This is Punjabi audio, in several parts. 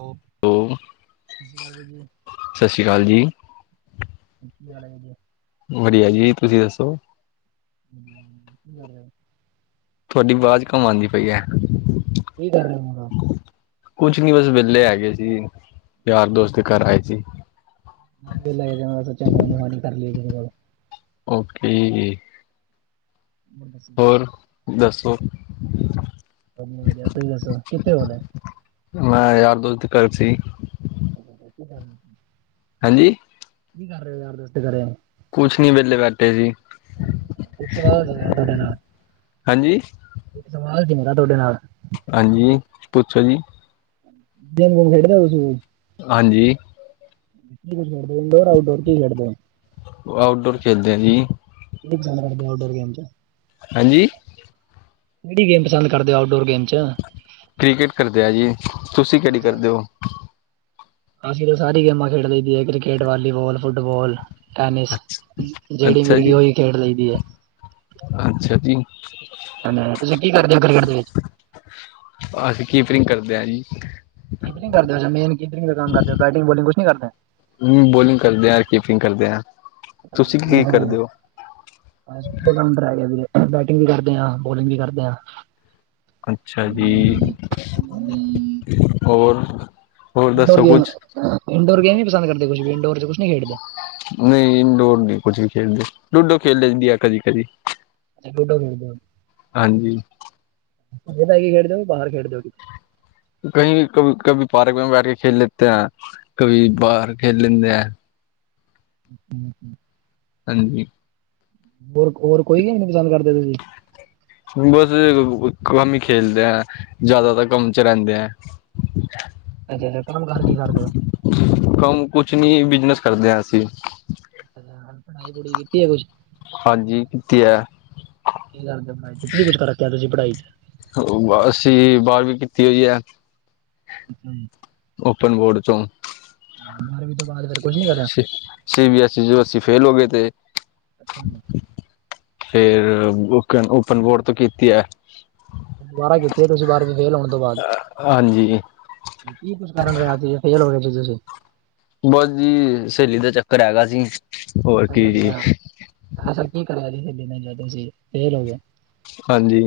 ਹੈਲੋ, ਸਤਿ ਸ਼੍ਰੀ ਅਕਾਲ ਜੀ। ਸਤਿ ਸ਼੍ਰੀ ਅਕਾਲ ਜੀ। ਕੀ ਹਾਲ ਏ? ਵਧੀਆ ਜੀ, ਤੁਸੀਂ ਦੱਸੋ? ਹੂੰ [inaudible] ਥੁਹਾਡੀ ਵਾਜ਼ ਕਮ ਆਂਦੀ ਪਈ ਐ। ਕੀ ਕਰ ਰਹੇ ਓ? ਕੁਛ ਨੀ ਬਸ ਵਿਹਲੇ ਹੈਗੇ ਸੀ, ਯਾਰ-ਦੋਸਤ ਦੇ ਘਰ ਆਏ ਸੀ। ਨਹੀਂ ਲੈ ਸੋਚਾ ਫੋਨ ਫੋ ਕਰ ਲਈਏ ਕਿਸੇ ਕੋਲ ਓਕੇ ਜੀ। ਬ। [inaudible] ਹੋਰ, ਦੱਸੋ? ਵਧੀਆ, ਵਧੀਆ। ਤੁਸੀਂ ਦੱਸੋ, ਕਿੱਥੇ ਹੁਣ? ਮੈਂ, ਯਾਰ-ਦੋਸਤ ਦੇ ਘਰ ਸੀ। [unintelligible] ਹਾਂਜੀ? ਕੀ ਕਰ ਰਹੇ ਹੋ, ਯਾਰ-ਦੋਸਤ ਦੇ ਘੱਰੇ? ਕੁਛ ਨੀ ਵਿਹਲੇ ਬੈਠੇ ਸੀ, ਸਵਾਲ ਸੀ ਮੇਰਾ ਤੁਹਾਡੇ ਨਾਲ ਹਾਂਜੀ? ਇੱਕ ਸਵਾਲ ਸੀ, ਮੇਰਾ ਤੁਹਾਡੇ ਨਾਲ। ਹਾਂਜੀ, ਪੁੱਛੋ ਜੀ। ਗੇਮ-ਗੂਮ ਖੇਡਦੇ ਓ ਤੁਸੀ ਵੀ? ਹਾਂਜੀ। ਕੀ ਖੇਡਦੇ ਓ? ਇੰਨਡੋਰ, ਆਊਟਡੋਰ ਕੀ ਖੇਡਦੇ ਹੋ? ਆਊਟਡੋਰ ਖੇਲਦੇ ਆਂ, ਜੀ। [unintelligible] ਆਊਟਡੋਰ ਗੇਮ'ਚ ਹਾਂਜੀ। ਕਿਹੜੀ ਗੇਮ ਪਸੰਦ ਕਰਦੇ, ਆਊਟਡੋਰ ਗੇਮ'ਚ? ਕ੍ਰਿਕੇਟ ਕਰਦੇ ਆ ਜੀ, ਤੁਸੀ ਅੱਛਾ ਕਿਹੜੀ ਅੱਛਾ ਕਰਦੇ ਹੋ? ਅਸੀਂ ਤਾਂ ਸਾਰੀ ਗੇਮਾਂ ਖੇਡ ਲਈਦੀ ਆ, ਕ੍ਰਿਕੇਟ, ਵਾਲੀਬਾਲ ਫੁੱਟਬਾਲ। ਟੈਨਿਸ ਅੱਛਾ ਜਿਹੜੀ ਅੱਛਾ ਮਿਲਗੀ, ਜੀ ਉਹੀ ਖੇਡ ਲਈਦੀ ਆ। ਅੱਛਾ ਜੀ। ਹਨ, ਤੁਸੀਂ ਕੀ ਕਰਦੇ, ਕ੍ਰਿਕੇਟ ਦੇ ਵਿੱਚ? ਅਸੀਂ ਕੀਪਿੰਗ ਕਰਦੇ ਆ ਜੀ। ਕੀਪਿੰਗ ਕਰਦੇ ਹੋ, ਮੇਨ ਕੀਪਿੰਗ ਦਾ ਕੰਮ ਕਰਦੇ ਹੋ, ਬੈਟਿੰਗ ਬੌਲੀਂਗ ਕੁਛ ਨਹੀਂ ਕਰਦੇ? ਹੂੰ, ਬੋਲਿੰਗ ਕਰਦੇ ਆ, ਕੀਪਿੰਗ ਕਰਦੇ ਆ। ਹੂੰ [unintelligible] ਬੈਟਿੰਗ ਵੀ ਕਰਦੇ ਆਂ, ਬੌਲਿੰਗ ਵੀ ਕਰਦੇ ਆਂ। ਅੱਛਾ ਜੀ ਹੋਰ ਹੋਰ ਇੰਡੋਰ ਦੱਸੋ ਗੇਮ ਕੁਛ ਇੰਡੋਰ ਗੇਮ ਨੀ ਪਸੰਦ ਕਰਦੇ ਕੁਛ ਵੀ, ਇੰਡੋਰ ਚ ਕੁਛ ਨੀ ਖੇਡਦੇ ਨਹੀਂ ਇੰਡੋਰ ਨਹੀਂ ਕੁਝ ਵੀ ਖੇਡਦੇ ਲੂਡੋ ਖੇਡ ਲਈ ਦੀ ਆ ਕਦੀ, ਕਦੀ ਅੱਛਾ ਲੁਡੋ ਖੇਡਦੇ ਔ ਹਾਂਜੀ। ਅੰਦਰ ਹੀ ਖੇਡਦੇ ਔ, ਬਾਹਰ ਖੇਡਦੇ ਔ ਕਹੀ ਕਭੀ ਪਾਰਕ ਮੇਂ ਬੈਠ ਕੇ ਖੇਲ ਲੇਤੇ ਹੈਂ, ਕਭੀ ਬਾਹਰ ਖੇਲ ਲੈਂਦੇ ਹੈ। [inaudible] ਹਾਂਜੀ। ਹੋਰ, ਹੋਰ ਕੋਈ ਨੀ ਪਸੰਦ ਕਰਦੇ ਤੁਸੀਂ। ਹੁਣ ਬਸ ਏ ਕਮ ਹੀ ਖੇਲਦੇ ਹਾਂ ਜ਼ਿਆਦਾਤਰ ਕੰਮ ਚ ਰਹਿੰਦੇ ਆ। ਅੱਛਾੱ, ਅੱਛਾ ਕੰਮ ਕਾਰ ਕੀ ਕਰਦੇ ਹੋ। ਕੰਮ ਕੁਛ ਨੀ, ਬਿਜਨਸ ਕਰਦੇ ਹਾਂ ਅਸੀਂ। ਅੱ ਪੜ੍ਹਾਈ ਪੜ੍ਹੀ ਕੀਤੀ ਹੈ ਕੁੱਛ ਹਾਂਜੀ ਕੀਤੀ ਹੈ। ਕੀ ਕਰਦੇ ਪੜਾਈ, ਕੀ ਕੁੱਝ ਕਰਿਆ ਤੁਸੀਂ ਪੜ੍ਹਾਈ ਚ ਅਸੀਂ ਬਾਹਾਰਵੀ ਕੀਤੀ ਹੋਈ ਹੈ। ਅੱਛਾ ਜੀ। ਓਪਨ ਬੋਰਡ ਚੋ ਬਾਰ੍ਹਵੀਂ ਤੋਂ ਬਾਅਦ ਫਿਰ। ਕੁਝ ਨਹੀਂ ਕਰਿਆ ਸੀ ਬੀ ਐਸ ਈ, ਚੋ ਅਸੀ ਫੇਲ ਹੋ ਗਏ ਥੇ ਅੱਛਾ ਜੀ। ਫੇਰ ਔਪਨ ਬੋਰਡ ਤੋਂ ਕੀਤੀ ਹੈ। ਦੁਬਾਰਾ ਕੀਤੀ ਐ, ਤੁਸੀਂ ਬਾਰਵੀਂ ਫੇਲ ਹੋਣ ਤੋਂ ਬਾਅਦ। ਹਾਂਜੀ ਕੀ ਕੁਛ ਕਾਰਨ ਰਿਹਾ ਸੀ, ਫੇਲ ਹੋ ਗਏ ਸੀ ਤੁਸੀਂ। ਬਸ ਜੀ ਸਹੇਲੀ ਦਾ ਚੱਕਰ ਹੈਗਾ ਸੀ। ਹੋਰ ਅੱਛਾ ਕੀ ਜੀ ਅੱਛਾਾ ਐਸਾ ਕੀ ਕਰਿਆ ਸੀ, ਕਿ ਇੰਨਾ ਜਦ ਤੁਸੀ ਫੇਲ ਹੋ ਗਏ ਹਾਂਜੀ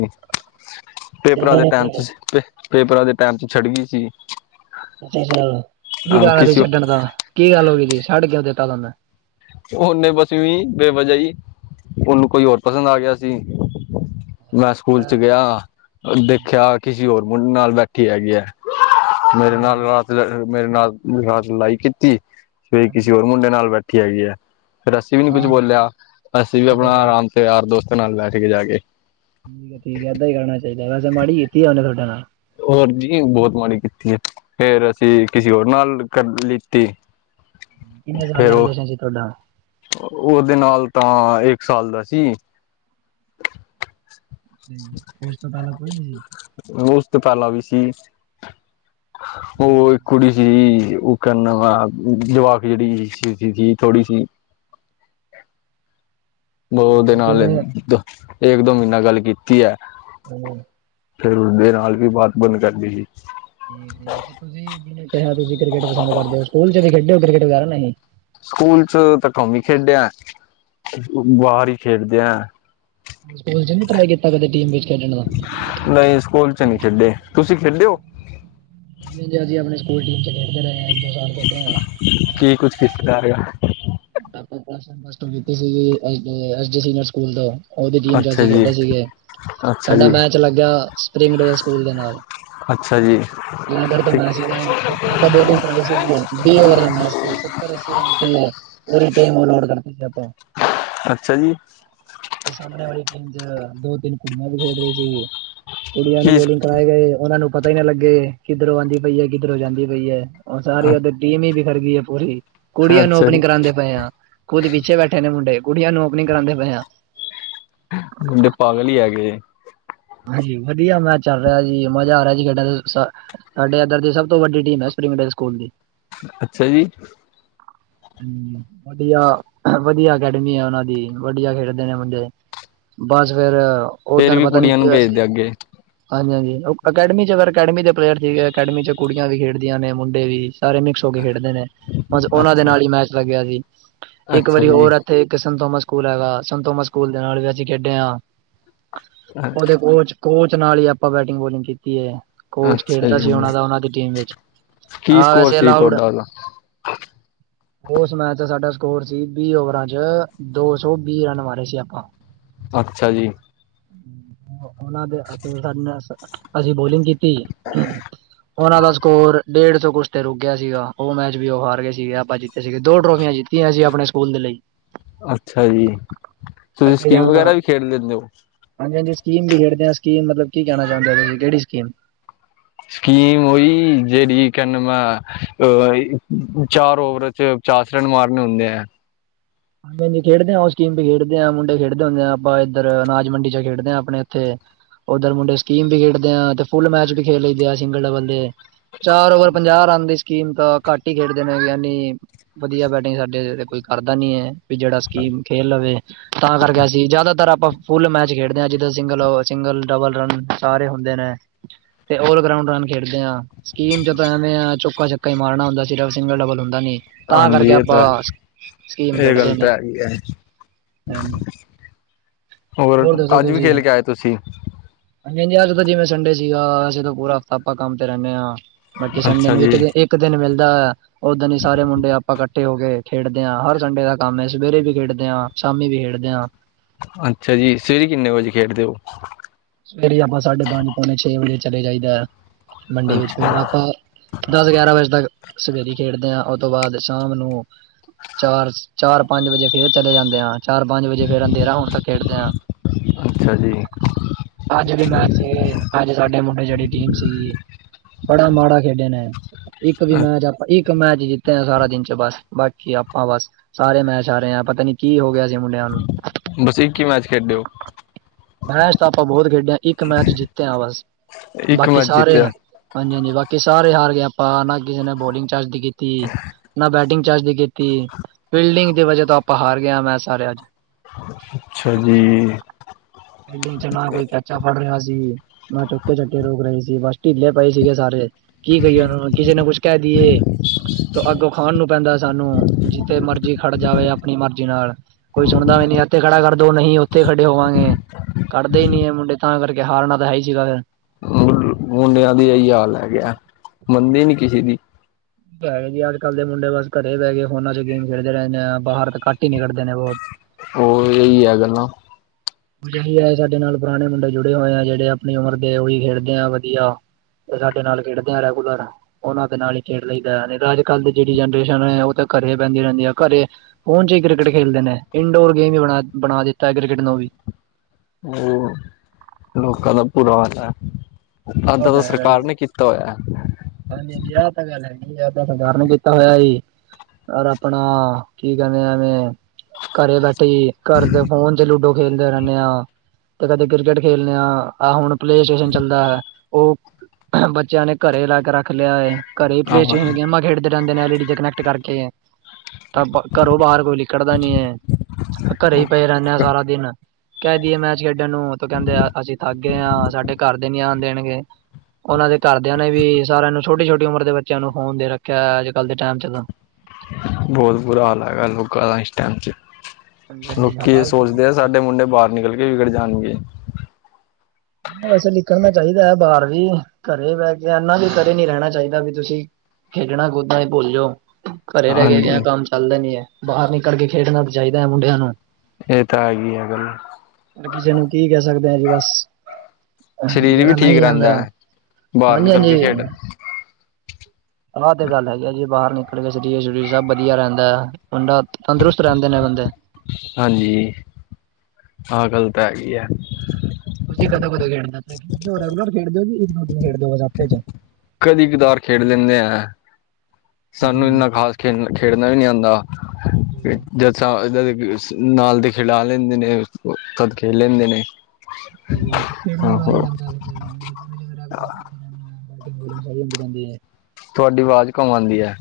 ਪੇਪਰਾਂ ਸਹੇਲੀ ਦੇ ਨੇ ਕੀ ਟਾਈਮ ਕਰਿਆ 'ਚ ਪੇਪਰਾਂ ਦੇ ਟਾਈਮ 'ਚ, ਛੱਡ ਗਈ ਸੀ। ਅੱਛਾ -ਅੱਛਾ, ਕੀ ਅ ਕਾਰਨ ਸੀ ਕਿਸੇ ਛੱਡਣ ਦਾ, ਕੀ ਗੱਲ ਹੋ ਗਈ ਸੀ, ਛੱਡ ਕਿਉਂ ਦਿੱਤਾ ਤੁਹਾਨੂੰ ਉਹਨੇ ਬਸ ਐ ਵੀ ਹੀ, ਬੇਵਜਹ ਈ। ਉਹਨੂੰ ਕੋਈ ਹੋਰ ਪਸੰਦ ਆ ਗਿਆ ਸੀ। ਮੈਂ ਸਕੂਲ 'ਚ ਹਾਂਜੀ ਅੱਛਾ ਗਿਆ, ਦੇਖਿਆ ਕਿਸੇ ਹੋਰ ਮੁੰਡੇ ਨਾਲ ਬੈਠੀ ਹੈਗੀ ਹੈ। ਮੇਰੇ ਹਾਂਜੀ ਨਾਲ ਹਾਂ ਰਾਤ ਮੇਰੇ ਨਾਲ ਰਾਤ ਲੜਾਈ ਕੀਤੀ, ਫੇਰ ਕਿਸੇ ਹੋਰ ਮੁੰਡੇ ਨਾਲ ਬੈਠੇ ਹੈਗੀ ਹੈ ਫਿਰ ਅਸੀਂ ਵੀ ਨੀ ਕੁਛ ਬੋਲਿਆ ਅਸੀਂ ਵੀ ਹਾਂ ਤੇ ਆਪਣਾ ਗੱਲ ਆਰਾਮ ਤੇ ਯਾਰ ਦੋਸਤ ਨਾਲ ਬੈਠ ਗਏ ਜਾ ਕੇ ਠੀਕ ਠੀ ਏਦਾਂ ਹੀ ਕਰਨਾ ਚਾਹੀਦਾ, ਵੈਸੇ ਮਾੜੀ ਕੀਤੀ ਆ ਉਹਨੇ ਤੁਹਾਡੇ ਨਾਲ। ਹੋਰ ਜੀ ਬਹੁਤ ਮਾੜੀ ਕੀਤੀ ਹੈ ਫੇਰ ਅਸੀਂ ਕਿਸੇ ਹੋਰ ਨਾਲ ਕਰ ਲਿੱਤੀ ਕਿੰਨੇ ਸਾਲ ਦਾ ਫੇਰ ਉਹ ਰਿਲੇਸ਼ਨਸ਼ਿਪ ਸੀ ਤੁਹਾਡਾ। ਉਹਦੇ ਨਾਲ ਤਾਂ ਇੱਕ ਸਾਲ ਦਾ ਸੀ। ਉਸ ਤੋ ਪਹਿਲਾ, ਕੋਈ ਨੀ ਜੀ। ਉਸ ਤੋਂ ਪਹਿਲਾਂ ਵੀ ਸੀ ਉਹ ਇੱਕ ਕੁੜੀ। ਜਿ ਉਹ ਕਹਨਾ ਵਾ ਜਵਾਕ ਜਿਹੜੀ ਸੀ, ਥੋੜ੍ਹੀ ਸੀ। ਬਹੁ ਉਹਦੇ ਨਾਲ ਜਿਵੇਂ ਦੋ ਇੱਕ ਦੋ ਮਹੀਨਾ ਗੱਲ ਕੀਤੀ ਹੈ। [inaudible] ਫੇਰ ਉਸਦੇ ਨਾਲ ਵੀ ਬਾਤ ਬੰਦ ਕਰ ਦੀ ਸੀ। ਤੇ ਤੁਸੀਂ ਜਿਹਨੇ ਕਿਹਾ ਤੁਸੀਂ ਕ੍ਰਿਕਟ ਪਸੰਦ ਕਰਦੇ ਹੋ, ਸਕੂਲ 'ਚ ਵੀ ਖੇਡ ਹੋ, ਕ੍ਰਿਕਟ ਵਗੈਰਾ ਨਹੀਂ ਸਕੂਲ 'ਚ ਤਾਂ ਕਮ ਈ ਖੇਡਿਆ, ਬਾਹਰ ਹੀ ਖੇਡਦੇ ਆਂ। ਸਕੂਲ'ਚ ਨ ਟਰਾਈ ਕੀਤਾ ਕਦੇ, ਟੀਮ ਵਿੱਚ ਖੇਡਣ ਦਾ ਨਹੀਂ ਸਕੂਲ ਨੀ ਖੇਡੇ, ਤੁਸੀਂ ਖੇਡ ਹੋ। ਅਸੀਂ ਆਪਣੇ ਸਕੂਲ ਟੀਮ 'ਚ ਖੇਡਦੇ ਰਹੇ ਹਾਂ। ਦੋ ਸਾਲ ਖੇਡੇ ਹਾਂ ਕੀ ਕੁਝ ਕੀਤਾ, ਆ ਰਿਹਾ ਹੈ ਆਪਾ ਪਲਸ ਵਨ, ਪਲਸ ਟੂ ਕੀਤੀ ਸੀਗੀ S D S D senior school ਤੋਂ ਓਦੀ ਟੀਮ 'ਚ ਅੱਛਾ ਅਸੀਂ ਜੀ ਖੇਡੇ ਸੀਗੇ। ਅੱਛਾ ਸਾਡਾ ਜੀ ਮੈਚ ਲੱਗੇਆ, ਸ੍ਰੀਪੀਂਗ ਡੇਲ ਸਕੂਲ ਦੇ ਨਾਲ ਅੱਛਾ ਜੀ। ਲੈਦਰ ਦਾ ਬੈਟ ਸੀਗਾ, ਓਥੇ ਆਪਾ ਬੋਲਿੰਗ ਵੀ ਓਵਰ ਦਾ ਮੈਚ ਸੀ, ਸੱਤਰ-ਅੱਸੀ ਰਨ ਤੇ ਪੂਰੀ ਟੀਮ ਆਊਟ ਕਰ ਤੀ ਆਪਾਂ ਅੱਛਾ ਜੀ। ਤੇ ਸਾਮਣੇ ਵਾਲੀ ਟੀਮ ਚ, ਦੋ-ਤਿੰਨ ਕੁੜੀਆਂ ਵੀ ਖੇਡ ਰੀ ਸੀ ਕੁੜੀਆਂ ਨੂੰ ਕੀ ਬੋਲਿੰਗ ਪਰ, ਓਨਾ ਨੂੰ ਪਤਾ ਈ ਨਾ ਲੱਗੇ ਕਿੱਦਰੋਂ ਆਂਦੀ ਪਈ ਐ, ਕਿੱਦਰੋਂ ਜਾਂਦੀ ਪਈ ਐ ਓ ਸਾਰੇ ਓਦੇ ਟੀਮ ਈ ਬੀਖਰ ਗਈ ਐ ਪੂਰੀ, ਕੁੜੀਆਂ ਨੂੰ ਅੱਛਾ ਜੀ ਓਪਨਿੰਗ ਕਰਾਂਦੇ ਪਏ ਆਂ। ਖੁਦ ਪਿੱਛੇ ਬੈਠੇ ਨੇ ਮੁੰਡੇ, ਕੁੜੀਆਂ ਨੂੰ ਓਪਨਿੰਗ ਨੀ ਕਰਾਂਦੇ ਪਏ ਆ। ਮੁੰਡੇ ਪਾਗਲ ਈ ਹੈਗੇ। ਹਾਂਜੀ, ਵਦੀਆ ਮੈਚ ਚੱਲ ਰੇਯਾ ਸੀ ਮਜ਼ਾ ਆ ਰੇਆ ਸੀ ਸਾਡਾ ਤੇ ਸ ਸਾਡੇ ਏਦਰ ਦੀ ਸਬ ਤੋਂ ਵੱਡੀ ਟੀਮ ਐ ਸ੍ਰਿਪੀਂਗ ਡੈਲ ਸਕੂਲ ਦੀ। ਅੱਛਾ ਜੀ। [inaudible] ਹੂੰ, ਵਦੀਆ-ਵਦੀਆ ਅਕੈੜਮੀ ਆ ਓਨਾਂ ਦੀ ਵਦੀਆ ਖੇੜਦੇ ਨੇ ਮੁੰਡੇ। ਬਾਸ ਫੇਰ ਉਹ ਫੇਰ ਦਿਨ ਵੀ ਪਤਾ ਨੀ ਕੁੜੀਆਂ ਕੀ ਨੂੰ ਹੋਇਆ ਭੇਜਦੇ ਅੱਗੇ। [inaudible] ਹਾਂਜੀ-ਹਾਂਜੀ, ਓ ਅਕੈਡਮੀ ਚ ਅਗਰ ਅਕੈਡਮੀ ਦੇ ਪਲੇਅਰ ਸੀਗੇ ਅਕੈਡਮੀ ਚ ਕੁੜੀਆਂ ਵੀ ਖੇੜਦੀਆਂ ਨੇ ਮੁੰਡੇ ਵੀ ਸਾਰੇ ਮਿਕਸ ਕੇ ਖੇਡਦੇ ਨੇ, ਬਸ ਓਨਾਂ ਦੇ ਅੱਛਾ ਨਾਲ ਈ ਮੈਚ ਲੱਗੇਆ ਸੀ ਤੇ ਇੱਕ ਅੱਛਾ ਵਾਰੀ ਜੀ ਹੋਰ ਐਥੇ ਕਿ ਸੈਨਥੋਮਸ ਸਕੂਲ ਹੈਗਾ, ਸੰਨਥੋਮਸ ਸਕੂਲ ਦੇ ਨਾਲ਼ ਵੀ ਅਸੀਂ ਖੇਡੇ ਆਂ। ਓਦੇ ਕੋਚ, ਕੋਚ ਨਾਲ਼ ਈ ਆਪਾਂ ਬੈਟਿੰਗ ਬੋਲਿੰਗ ਕੀਤੀ ਏ। ਕੋਚ ਅੱਛਾ ਖੇੜਦਾ ਸੀ ਜੀ ਓਣਾ ਦਾ ਓਨਾਂ ਦੀ ਟੀਮ ਵਿੱਚ, ਕੀ ਆ ਸਕੋਰ ਵੈਸੇ ਸੀ ਅਲਾਊਡ [inaudible] ਤੁਹਾਡਾ ਉਹਦਾ ਓਸ ਮੈਚ ਚ ਸਾਡਾ ਸਕੋਰ ਸੀ ਵੀਹ ਓਵਰਾਂ ਚ, ਦੋ-ਸੌ ਵੀਹ ਰਨ ਮਾਰੇ ਸੀ ਆਪਾ। ਅੱਛਾ ਜੀ। ਓਨਾਂ ਦੇ ਸਾਡੇ ਨਾ ਅ, ਅਸੀਂ ਬੋਲਿੰਗ ਕੀਤੀ। ਓਨਾਂ ਦਾ ਸਕੋਰ ਡੇਢ ਸੌ ਕੁਛ ਤੇ ਰੁਕ ਗੇਆ ਸੀਗਾ, ਓਨਾ ਚ ਵੀ ਓ ਮੈਚ ਵੀ ਓ ਹਾਰ ਗੇ ਸੀਗੇ ਆਪਾਂ ਜਿੱਤੇ ਸੀਗੇ ਦੋ ਟਰੋਫੀਆਂ ਜਿੱਤ ਕੀਤੀਆਂ ਸੀ ਆਪਣੇ ਸਕੂਲ ਦੇ ਲਈ। ਅੱਛਾ ਜੀ, ਤੁਸੀਂ ਸਕੀਮ ਵਗੈਰਾ ਵੀ ਖੇੜ ਲੇਂਦੇ ਓ? ਹਾਂਜੀ-ਹਾਂਜੀ, ਸਕੀਮ ਵੀ ਖੇਡਦੇ ਆਂ ਸਕੀਮ ਮਤਲਬ ਕੀ ਕੈਣਾ ਚਾਂਦੇ ਓ ਤੁਸੀਂ ਕੇੜੀ ਸਕੀਮ? ਸਿਕੀਮ ਓਈ ਜੇੜੀ ਕਨ ਮੈਂ ਅ, ਚਾਰ ਓਵਰ ਚ ਚਾਰ ਸੋ ਰਨ ਮਾਰਨੇ ਹੁੰਦੇ ਆ। ਹਾਂਜੀ-ਹਾਂਜੀ ਖੇੜਦੇ ਆ ਓਸ ਗੇਮ ਵੀ ਖੇਡਦੇ ਆਂ ਮੁੰਡੇ ਖੇਡਦੇ ਹੁੰਦੇ ਆਂ, ਆਪਾਂ ਏਦਰ ਅਨਾਜ ਮੰਡੀ 'ਚ ਖੇੜਦੇ ਆਂ ਆਪਣੇ ਏਥੇ ਓਦਰ ਮੁੰਡੇ ਸਕੀਮ ਵੀ ਖੇੜਦੇ ਆਂ, ਤੇ ਫੁਲ ਮੈਚ ਵੀ ਖੇਲ ਲਈ ਦੇ ਆ ਸਿੰਗਲ ਡਬਲ ਦੇ ਚਾਰ ਓਵਰ ਪੰਜਾਹ ਰਨ ਦੇ ਸੀ। ਕੀਮਤਾਂ ਘੱਟ ਈ ਖੇੜਦੇ ਨੇ ਯਾਨੀ, ਵਦੀਆ ਬੈਟਿੰਗ ਸਾਡੇ ਜੇਜਾ ਕੋਈ ਕਰਦਾ ਨੀ ਏ। ਵੀ ਜੇੜਾ ਸਕੀਮ ਖੇਲ ਲਵੇ, ਤਾਂ ਕਾਰਕੇ ਅਸੀਂ ਜੇਆਦਾਤਰ ਆਪਾਂ ਫੁੱਲ ਮੈਚ ਖੇੜਦੇ ਆਂ, ਜਿੱਦਾਂ ਸਿੰਗਲ-ਸਿੰਗਲ ਡਬਲ ਰਨ ਸਾਰੇ ਹੁੰਦੇ ਨੇ। ਤੇ ਓਰ ਗਰਾਉਂਡ ਰਨ ਖੇੜਦੇ ਆਂ, ਸਕੀਮ ਜਦੋ ਤਾਂ ਐਵੇਂ ਚੋਕਾ-ਛੱਕਾ ਈ ਮਾਰਨਾ ਹੁੰਦਾ ਸਿਰਫ ਸਿੰਗਲ ਡਬਲ ਹੁੰਦਾ ਨੀ। ਤਾਂ ਹਾਂਜੀ ਕਾਰਕੇ ਇਹ ਆਪਾਂ ਤਾਂ ਸਕੀਮ ਖੇ ਇਹ ਗੱਲ ਤਾ ਐ ਈ ਐ। ਹੋਰ, ਆੱਜ ਵੀ ਖੇਲ ਕੇ ਆਏ ਤੁਸੀਂ? ਹਾਂਜੀ-ਹਾਂਜੀ, ਆੱਜ ਤਾਂ ਜਿਵੇਂ ਸੰਡੇ ਸੀਗਾ ਅਸੀਂ ਤਾਂ ਪੂਰਾ ਹਫ਼ਤਾ ਆਪਾਂ ਕੰਮ ਤੇ ਰੈਨੇ ਆਂ ਬਾਕੀ ਸੰਡੇ ਅੱਛਾ ਨੂੰ ਇੱਕ ਜੀ ਦੇ ਇ ਇੱਕ ਦਿਨ ਮਿਲਦੈ, ਓਦਿਨ ਈ ਸਾਰੇ ਮੁੰਡੇ ਆਪਾਂ ਕੱਠੇ ਹੋ ਕੇ ਖੇੜਦੇ ਆਂ ਹਰ ਸੰਡੇ ਤੱ ਕੰਮ ਐ, ਸਵੇਰੇ ਵੀ ਖੇੜਦੇ ਆਂ ਸ਼ਾਮੀ ਵੀ ਖੇੜਦੇ ਆਂ। ਅੱਛਾ ਜੀ, ਸਵੇਰੇ ਕਿੰਨੇ ਵਜੇ ਖੇੜਦੇ ਓ? ਸਵੇਰੇ ਆਪਾਂ ਸਾਡੇ ਪੰਜ, ਪੋਣੇ ਛੇ ਵਜੇ ਚਲੇ ਜਾਈਦੈ ਮੰਡੀ ਵਿੱਚ ਅੱਛਾ ਫੇਰ ਆਪਾ ਦਸ ਗਿਆਰਾਂ ਵਜੇ ਤੱਕ ਸਵੇਰੀ ਖੇਡਦੇ ਹਾਂ, ਉਹ ਤੋਂ ਬਾਅਦ ਸ਼ਾਮ ਨੂੰ ਚਾਰ- ਚਾਰ ਪੰਜ ਵਜੇ ਫੇਰ ਚਲੇ ਜਾਂਦੇ ਆਂ, ਚਾਰ ਪੰਜ ਵਜੇ ਫੇਰ ਅੰਧੇਰਾ ਹੁਣ ਤੱਕ ਖੇਡਦੇ ਹਾਂ। ਅੱਛਾ ਜੀ। ਅੱਜ ਵੀ ਮੈਚ ਸੀ, ਅੱਜ ਸਾਡੇ ਮੁੰਡੇ ਜਿਹੜੀ ਟੀਮ ਸੀਗੀ। ਬੜਾ ਮਾੜਾ ਖੇਡੇ ਨੇ, ਇੱਕ ਵੀ ਮੈਂ ਜਪ ਇੱਕ ਇੱਕ ਮੈਚ ਜਿੱਤੇ ਆ ਸਾਰਾ ਦਿਨ ਚ, ਬਸ ਬਾਕੀ ਆਪਾਂ ਬਸ ਸਾਰੇ ਮੈਚ ਹਾਰੇ ਆਂ, ਪਤਾ ਨੀ ਕੀ ਹੋ ਗਿਆ ਸੀ ਮੁੰਡਿਆਂ ਨੂੰ, ਬਸ ਇੱਕ ਹੀ ਮੈਚ ਖੇਡੇ ਹੋ ਬਾਸ ਤਾਂ ਆਪਾਂ ਬਹੁਤ ਖੇਡੇ ਆਂ, ਇੱਕ ਮੈਚ ਜਿੱਤ ਆਂ, ਬਸ ਇੱਕ ਬਾਕੀ ਮੈਚ ਸਾਰੇ ਜਿੱਤਿਆ ਹਾਰੇ ਹਾਂਜੀ-ਹਾਂਜੀ ਬਾਕੀ ਸਾਰੇ ਹਾਰ ਗਏ, ਆਪਾਂ ਨਾ ਕਿਸੇ ਨੇ ਬੋਲਿੰਗ ਚੱਜ ਦੀ ਕੀਤੀ, ਨਾ ਬੈਟਿੰਗ ਚੱਜ ਦੀ ਕੀਤੀ। ਤੀ ਬਿਲਡਿੰਗ ਦੀ ਵਜਾ ਤੋਂ ਆਪਾਂ ਹਾਰ ਗਿਆ ਮੈਚ ਸਾਰੇ ਅੱਜ। ਅੱਛਾ ਜੀ। ਹੈਲੋ ਨਾ ਕੋਈ ਕੈਚਾ ਫੜ ਰਿਹਾ ਸੀ, ਨਾ ਚੁੱਕ ਕੇ ਚੱਟੇ ਰੁਕ ਰਹੇ ਸੀ, ਬਸ ਢਿੱਲੇ ਪਏ ਸੀਗੇ ਸਾਰੇ। ਕੀ ਕਹੀਏ ਉਹਨਾਂ ਨੂੰ, ਕਿਸੇ ਨੂੰ ਕੁੱਛ ਕਹਿ ਦੀਏ ਤੇ ਅੱਗੋਂ ਖਾਣ ਨੂੰ ਪੈਂਦਾ ਸਾਨੂੰ, ਜਿੱਥੇ ਮਰਜੀ ਖੜ ਜਾਵੇ ਆਪਣੀ ਮਰਜ਼ੀ ਨਾਲ। ਕੋਈ ਸੁਣਦਾ ਵੀ ਨੀ ਇੱਥੇ ਖੜਾ ਕਰ ਦੋ, ਨਹੀਂ ਉੱਥੇ ਖੜੇ ਹੋਵਾਂਗੇ। ਖੜਦੇ ਹੀ ਨਹੀਂ ਐ ਮੁੰਡੇ, ਤਾਂ ਕਰਕੇ ਹਾਰਨਾ ਤਾਂ ਹੈ ਹੀ ਸੀਗਾ ਫਿਰ। ਮੁੰਡਿਆਂ ਦੀ ਇਹੀ ਹਾਲ ਹੈ ਗਿਆ, ਮੰਨਦੇ ਈ ਨਹੀ ਕਿਸੇ ਦੀ। ਪ ਜੀ ਅੱਜ- ਕੱਲ੍ਹ ਦੇ ਮੁੰਡੇ ਬਸ ਘਰੇ ਬਹਿ ਗੇ, ਫੋਨਾਂ ਚ ਗੇਮ ਖੇਡਦੇ ਰਹਿੰਦੇ ਆ, ਬਾਹਰ ਘੱਟ ਹੀ ਨਿਕਲਦੇ ਨੇ ਬਹੁਤ। ਉਹ ਇਹੀ ਐ ਗੱਲਾਂ। ਜਹੀ ਐ ਸਾਡੇ ਨਾਲ ਪੁਰਾਣੇ ਮੁੰਡੇ ਜੁੜੇ ਹੋਏ ਆ, ਜਿਹੜੇ ਆਪਣੀ ਉਮਰ ਦੇ, ਉਹੀ ਖੇਡਦੇ ਆ ਵਧੀਆ। ਸਾਡੇ ਨਾਲ ਖੇਡਦੇ ਆਂ ਰੈਗੂਲਰ। ਉਹਨਾਂ ਦੇ ਨਾਲ ਹੀ ਖੇਡ ਲਈ ਦਾ, ਨਈ ਤੇ ਅੱਜ-ਕੱਲ੍ਹ ਦੀ ਜਿਹੜੀ ਜਨਰੇਸ਼ਨ ਐ, ਉਹ ਤਾਂ ਘਰੇ ਬਹਿੰਦੀ ਰਹਿੰਦੀ ਐ, ਘਰੇ ਹੁਣ ਚ ਹੀ ਕ੍ਰਿਕਟ ਖੇਡਦੇ ਨੇ, ਇੰਨਡੋਰ ਗੇਮ ਵੀ ਬ ਬਣਾ ਦਿੱਤਾ ਕ੍ਰਿਕਟ ਨੂੰ ਵੀ। ਉਹ ਲੋਕਾਂ ਦਾ ਬੁਰਾ ਹਾਲ ਐ, ਉਹ ਅੱਧਾ-ਅੱਧਾ ਤਾਂ ਹੈਗਾ ਜੀ ਸਰਕਾਰ ਨੇ ਕੀ ਤਾ ਹੋਇਆ। ਹਾਂਜੀ- ਹਾਂਜੀ ਆਹ ਤਾਂ ਗੱਲ ਹੈਗੀ, ਆਹ ਸਰਕਾਰ ਨੇ ਕੀਤਾ ਹੋਇਆ ਜੀ। ਯਰ ਆਪਣਾ, ਕੀ ਕਹਿੰਦੇ ਐਵੇਂ ਘਰੇ ਬੈਠੇ, ਘਰ ਦੇ ਫੋਨ ਤੇ ਲੂਡੋ ਖੇਲਦੇ ਰਹਿੰਦੇ ਆਂ। ਤੇ ਕਦੇ ਕ੍ਰਿਕਟ ਖੇਲਦੇ ਆ, ਆਹ ਹੁਣ ਪਲੇਅ ਸਟੇਸ਼ਨ ਚੱਲਦਾ ਐ, ਉਹ ਬੱਚਿਆਂ ਨੇ ਘਰੇ ਲਾ ਕੇ ਰੱਖ ਲਿਆ ਐ, ਘਰੇ ਪਲੇਅ ਆਹੋ ਸ਼ਟੇਸ਼ਨ ਚ ਹੀ ਗੇਮਾਂ ਖੇਡ ਦੇ ਰਹਿੰਦੇ ਨੇ ਐਲ ਈ ਡੀ ਤੇ ਕਨੈਕਟ ਕਰਕੇ, ਤਾਂ ਘਰੋਂ ਬਾਹਰ ਕੋਈ ਲਿਕੜਦਾ ਨੀ ਐ। ਘਰੇ ਹੀ ਪਏ ਰਹਿੰਦੇ ਆ ਸਾਰਾ ਦਿਨ। ਕਹਿ ਦਈਏ ਮੈਚ ਖੇਡਣ ਨੂੰ, ਉਹ ਕਹਿੰਦੇ ਆ ਅਸੀਂ ਥੱਕ ਗਏ ਆਂ, ਸਾਡੇ ਘਰ ਦੇ ਨੀ ਆਣ ਦੇਣਗੇ। ਉਹਨਾਂ ਦੇ ਘਰਦਿਆਂ ਨੇ ਵੀ, ਸਾਰਿਆਂ ਨੂੰ ਛੋਟੀ- ਛੋਟੀ ਉਮਰ ਦੇ ਬੱਚਿਆਂ ਨੂੰ ਫੋਨ ਦੇ ਰੱਖਿਆ, ਅੱਜ- ਕੱਲ੍ਹ ਦੇ ਟਾਈਮ ਚ ਤਾਂ। ਬਹੁਤ ਬੁਰਾ ਹਾਲ ਹੈਗਾ ਲੋਕਾਂ ਦਾ, ਇਸ ਟਾਈਮ ਚ। ਹਾਂਜੀ-ਹਾਂਜੀ ਹਾਂ ਲੋਕੀ ਇਹ ਅੱਜ ਤੇ ਬਹੁਤ ਸੋਚਦੇ ਆ, ਸਾਡੇ ਮੁੰਡੇ ਬਾਹਰ ਨਿਕਲ ਕੇ ਵਿਗੜ ਜਾਣਗੇ। ਵੈਸੇ ਲਿਕੜਣਾ ਚਾਹੀਦਾ ਐ ਬਾਹਰ ਵੀ, ਘਰੇ ਬਹਿ ਕੇ ਐਨਾ ਵੀ ਘਰੇ ਨੀ ਰਹਿਣਾ ਚਾਹੀਦਾ, ਵੀ ਤੁਸੀਂ ਖੇਡਣਾ ਕੁੱਦਣਾ ਹੀ ਭੁੱਲਜੋ। ਘਰੇ ਰਹਿ ਕੇ ਵੀ ਹਾਂਜੀ ਕੰਮ ਚੱਲਦਾ ਨੀ ਐ, ਬਾਹਰ ਨਿਕਲ ਕੇ ਖੇਡਣਾ ਚਾਹੀਦਾ ਹੈ ਮੁੰਡਿਆਂ ਨੂੰ। ਇਹ ਤਾਂ ਹੈਗੀ ਹੈ ਗੱਲ ਪਰ ਕਿਸੇ ਨੂੰ ਕੀ ਕਹਿ ਸਕਦੇ ਆਂ ਜੀ ਬਸ। ਸਰੀਰ ਵੀ ਜਿਹੜਾ ਠੀਕ ਨਹੀਂ ਆਂਦਾ ਰਹਿੰਦਾ, ਬਾਹਰ ਨਿਕਲ ਕੇ ਹਾਂਜੀ-ਹਾਂਜੀ। ਖੇਡਣ। ਆਹ ਤੇ ਗੱਲ ਹੈਗੀ ਆ ਜੀ, ਬਾਹਰ ਨਿਕਲ ਕੇ ਸਰੀਰ- ਸਰੀਰ ਸਭ ਵਧੀਆ ਰਹਿੰਦਾ ਐ, ਮੁੰਡਾ ਤੰਦਰੁਸਤ ਰਹਿੰਦੇ ਨੇ ਬੰਦੇ। ਹਾਂਜੀ, ਆਹ ਗੱਲ ਤਾਂ ਹੈਗੀ ਆ। ਤੁਸੀਂ ਕਦੋਂ- ਕਦੋਂ ਖੇਡਦੇ ਓ, ਰੈਗੂਲਰ ਖੇਡਦੇ ਇੱਕ ਦੋ ਦਿਨ ਖੇਡਦੇ ਹੋ ਹਫ਼ਤੇ ਚ। ਕਦੀ ਕਦਾਰ ਖੇਡ ਲੈਂਦੇ ਆ। ਸਾਨੂੰ ਜੀ ਇੰਨਾ ਖਾਸ ਖੇਡ ਖੇਡਣਾ ਵੀ ਨੀ ਆਂਦਾ, ਜੀ ਜੀ। ਜਦ [inaudible] ਇਹਨਾਂ ਦੇ ਨਾਲ ਦੇ ਖਿਡਾ ਲੈਂਦੇ ਨੇ, ਤਦ ਖੇਡ ਲੈਂਦੇ ਨੇ। ਖੇਡਨਾ ਤਾ ਆ ਈ ਆਹੋ ਜਾਂਦਾ ਬੰਦੇ ਨੂੰ, ਜਦੋਂ ਰੈਗੂਲਰ ਬੈਟਿੰਗ ਵੂਟਿੰਗ ਸਾਰੀ ਹੁੰਦੀ ਰਹਿੰਦੀ ਐ। ਤੁਹਾਡੀ ਆਵਾਜ਼, ਘੁੰਮਉਂਦੀ ਐ।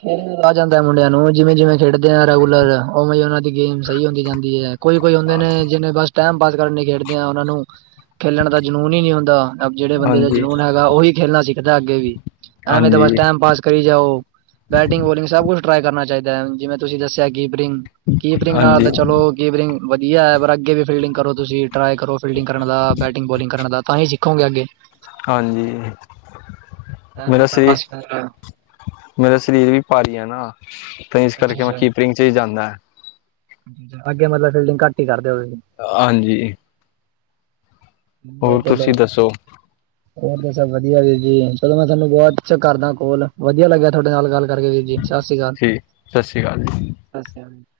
ਖੇਲ ਆ ਜਾਂਦਾ ਮੁੰਡਿਆਂ ਨੂੰ, ਜਿਵੇਂ- ਜਿਵੇਂ ਖੇਡਦੇ ਆ ਰੈਗੂਲਰ, ਉਵੇਂ ਉਹਨਾਂ ਦੀ ਗੇਮ ਸਹੀ, ਹੁੰਦੀ ਜਾਂਦੀ ਏ। ਕੋਈ -ਕੋਈ ਹੁੰਦੇ ਨੇ ਜਿਹਨੇ ਬਸ ਟੈਮ ਪਾਸ ਕਰਨ ਖੇਡਦੇ ਆ, ਉਹਨਾ ਨੂੰ ਖੇਲਣ ਦਾ ਜਨੂੰਨ ਹੀ ਨਹੀਂੀ ਹੁੰਦਾ। ਜਿਹੜੇ ਬੰਦੇ, ਦਾ ਹਾਂਜੀ ਜਨੂੰਨ ਹੈਗਾ ਉਹੀ ਖੇਲਣਾ ਸਿੱਖਦਾ, ਅੱਗੇ ਵੀ ਐਵੇਂ ਤਾਂ ਹਾਂਜੀ ਬਸ ਟੈਮ ਪਾਸ, ਕਰੀ ਜਾਓ ਬੈਟਿੰਗ, ਬੋਲਿੰਗ, ਸਭ ਕੁਛ ਟਰਾਈ ਕਰਨਾ ਚਾਹੀਦਾ ਹੈ, ਜਿਵੇਂ ਤੁਸੀਂ ਦੱਸਿਆ ਕੀਪਰਿੰਗ- ਕੀਪਰਿੰਗ ਨਾਲ ਹਾਂਜੀ ਤਾਂ ਚਲੋ ਕੀਪਰਿੰਗ ਵਧੀਆ ਹੈ, ਪਰ ਅੱਗੇ ਵੀ ਫੀਲਡਿੰਗ ਕਰੋ, ਤੁਸੀਂ ਟਰਾਈ ਕਰੋ, ਫੀਲਡਿੰਗ ਕਰਨ ਬੈਟਿੰਗ ਬੋਲਲਿੰਗ ਕਰਨ ਦਾ, ਤਾਂ ਹੀ ਸਿੱਖ ਕਹਾ ਗਿਆ, ਅੱਗੇ ਹਾਂਜੀ, ਮੇਰੇ ਐਵੇਂ ਤਾਂ ਸੇ ਬਸ ਮੇਰਾ ਸਰੀਰ ਵੀ, ਭਾਰੀ ਆ ਨਾ ਤੇ ਇਸ ਕਰਕੇ ਮੈਂ ਫਿਰ ਕੀਪਰਿੰਗ, ਚ ਹੀ ਜਾਂਣਾ ਅੱਗੇ ਮਤਲਬ, ਫਿਲਡਗ ਘੱਟ ਹੀ ਕਰਦੇ ਹੋ ਤੁਸੀਂ ਹਾਂਜੀ ਹੋਰ ਨਦੇਲੋਂ ਤੁਸੀਂ ਦੱਸੋ [inaudible] ਹੋਰ ਤਾਂ ਸਭ ਵਧੀਆ ਵੀਰ ਜੀ, ਚਲੋ ਮੈਂ ਤੁਹਾਨੂੰ ਬਾਅਦ ਚ ਕਰਦਾ ਕੋਲ, ਵਧੀਆ ਲੱਗਿਆ ਤੁਹਾਡੇ ਨਾਲ ਗੱਲ ਕਰਕੇ ਵੀਰ ਜੀ, ਸਤਿ ਸ਼੍ਰੀ ਅਕਾਲ। ਠੀਕ, ਸਤਿ ਸ਼੍ਰੀ ਅਕਾਲ ਜੀ। [inaudible] [inaudible]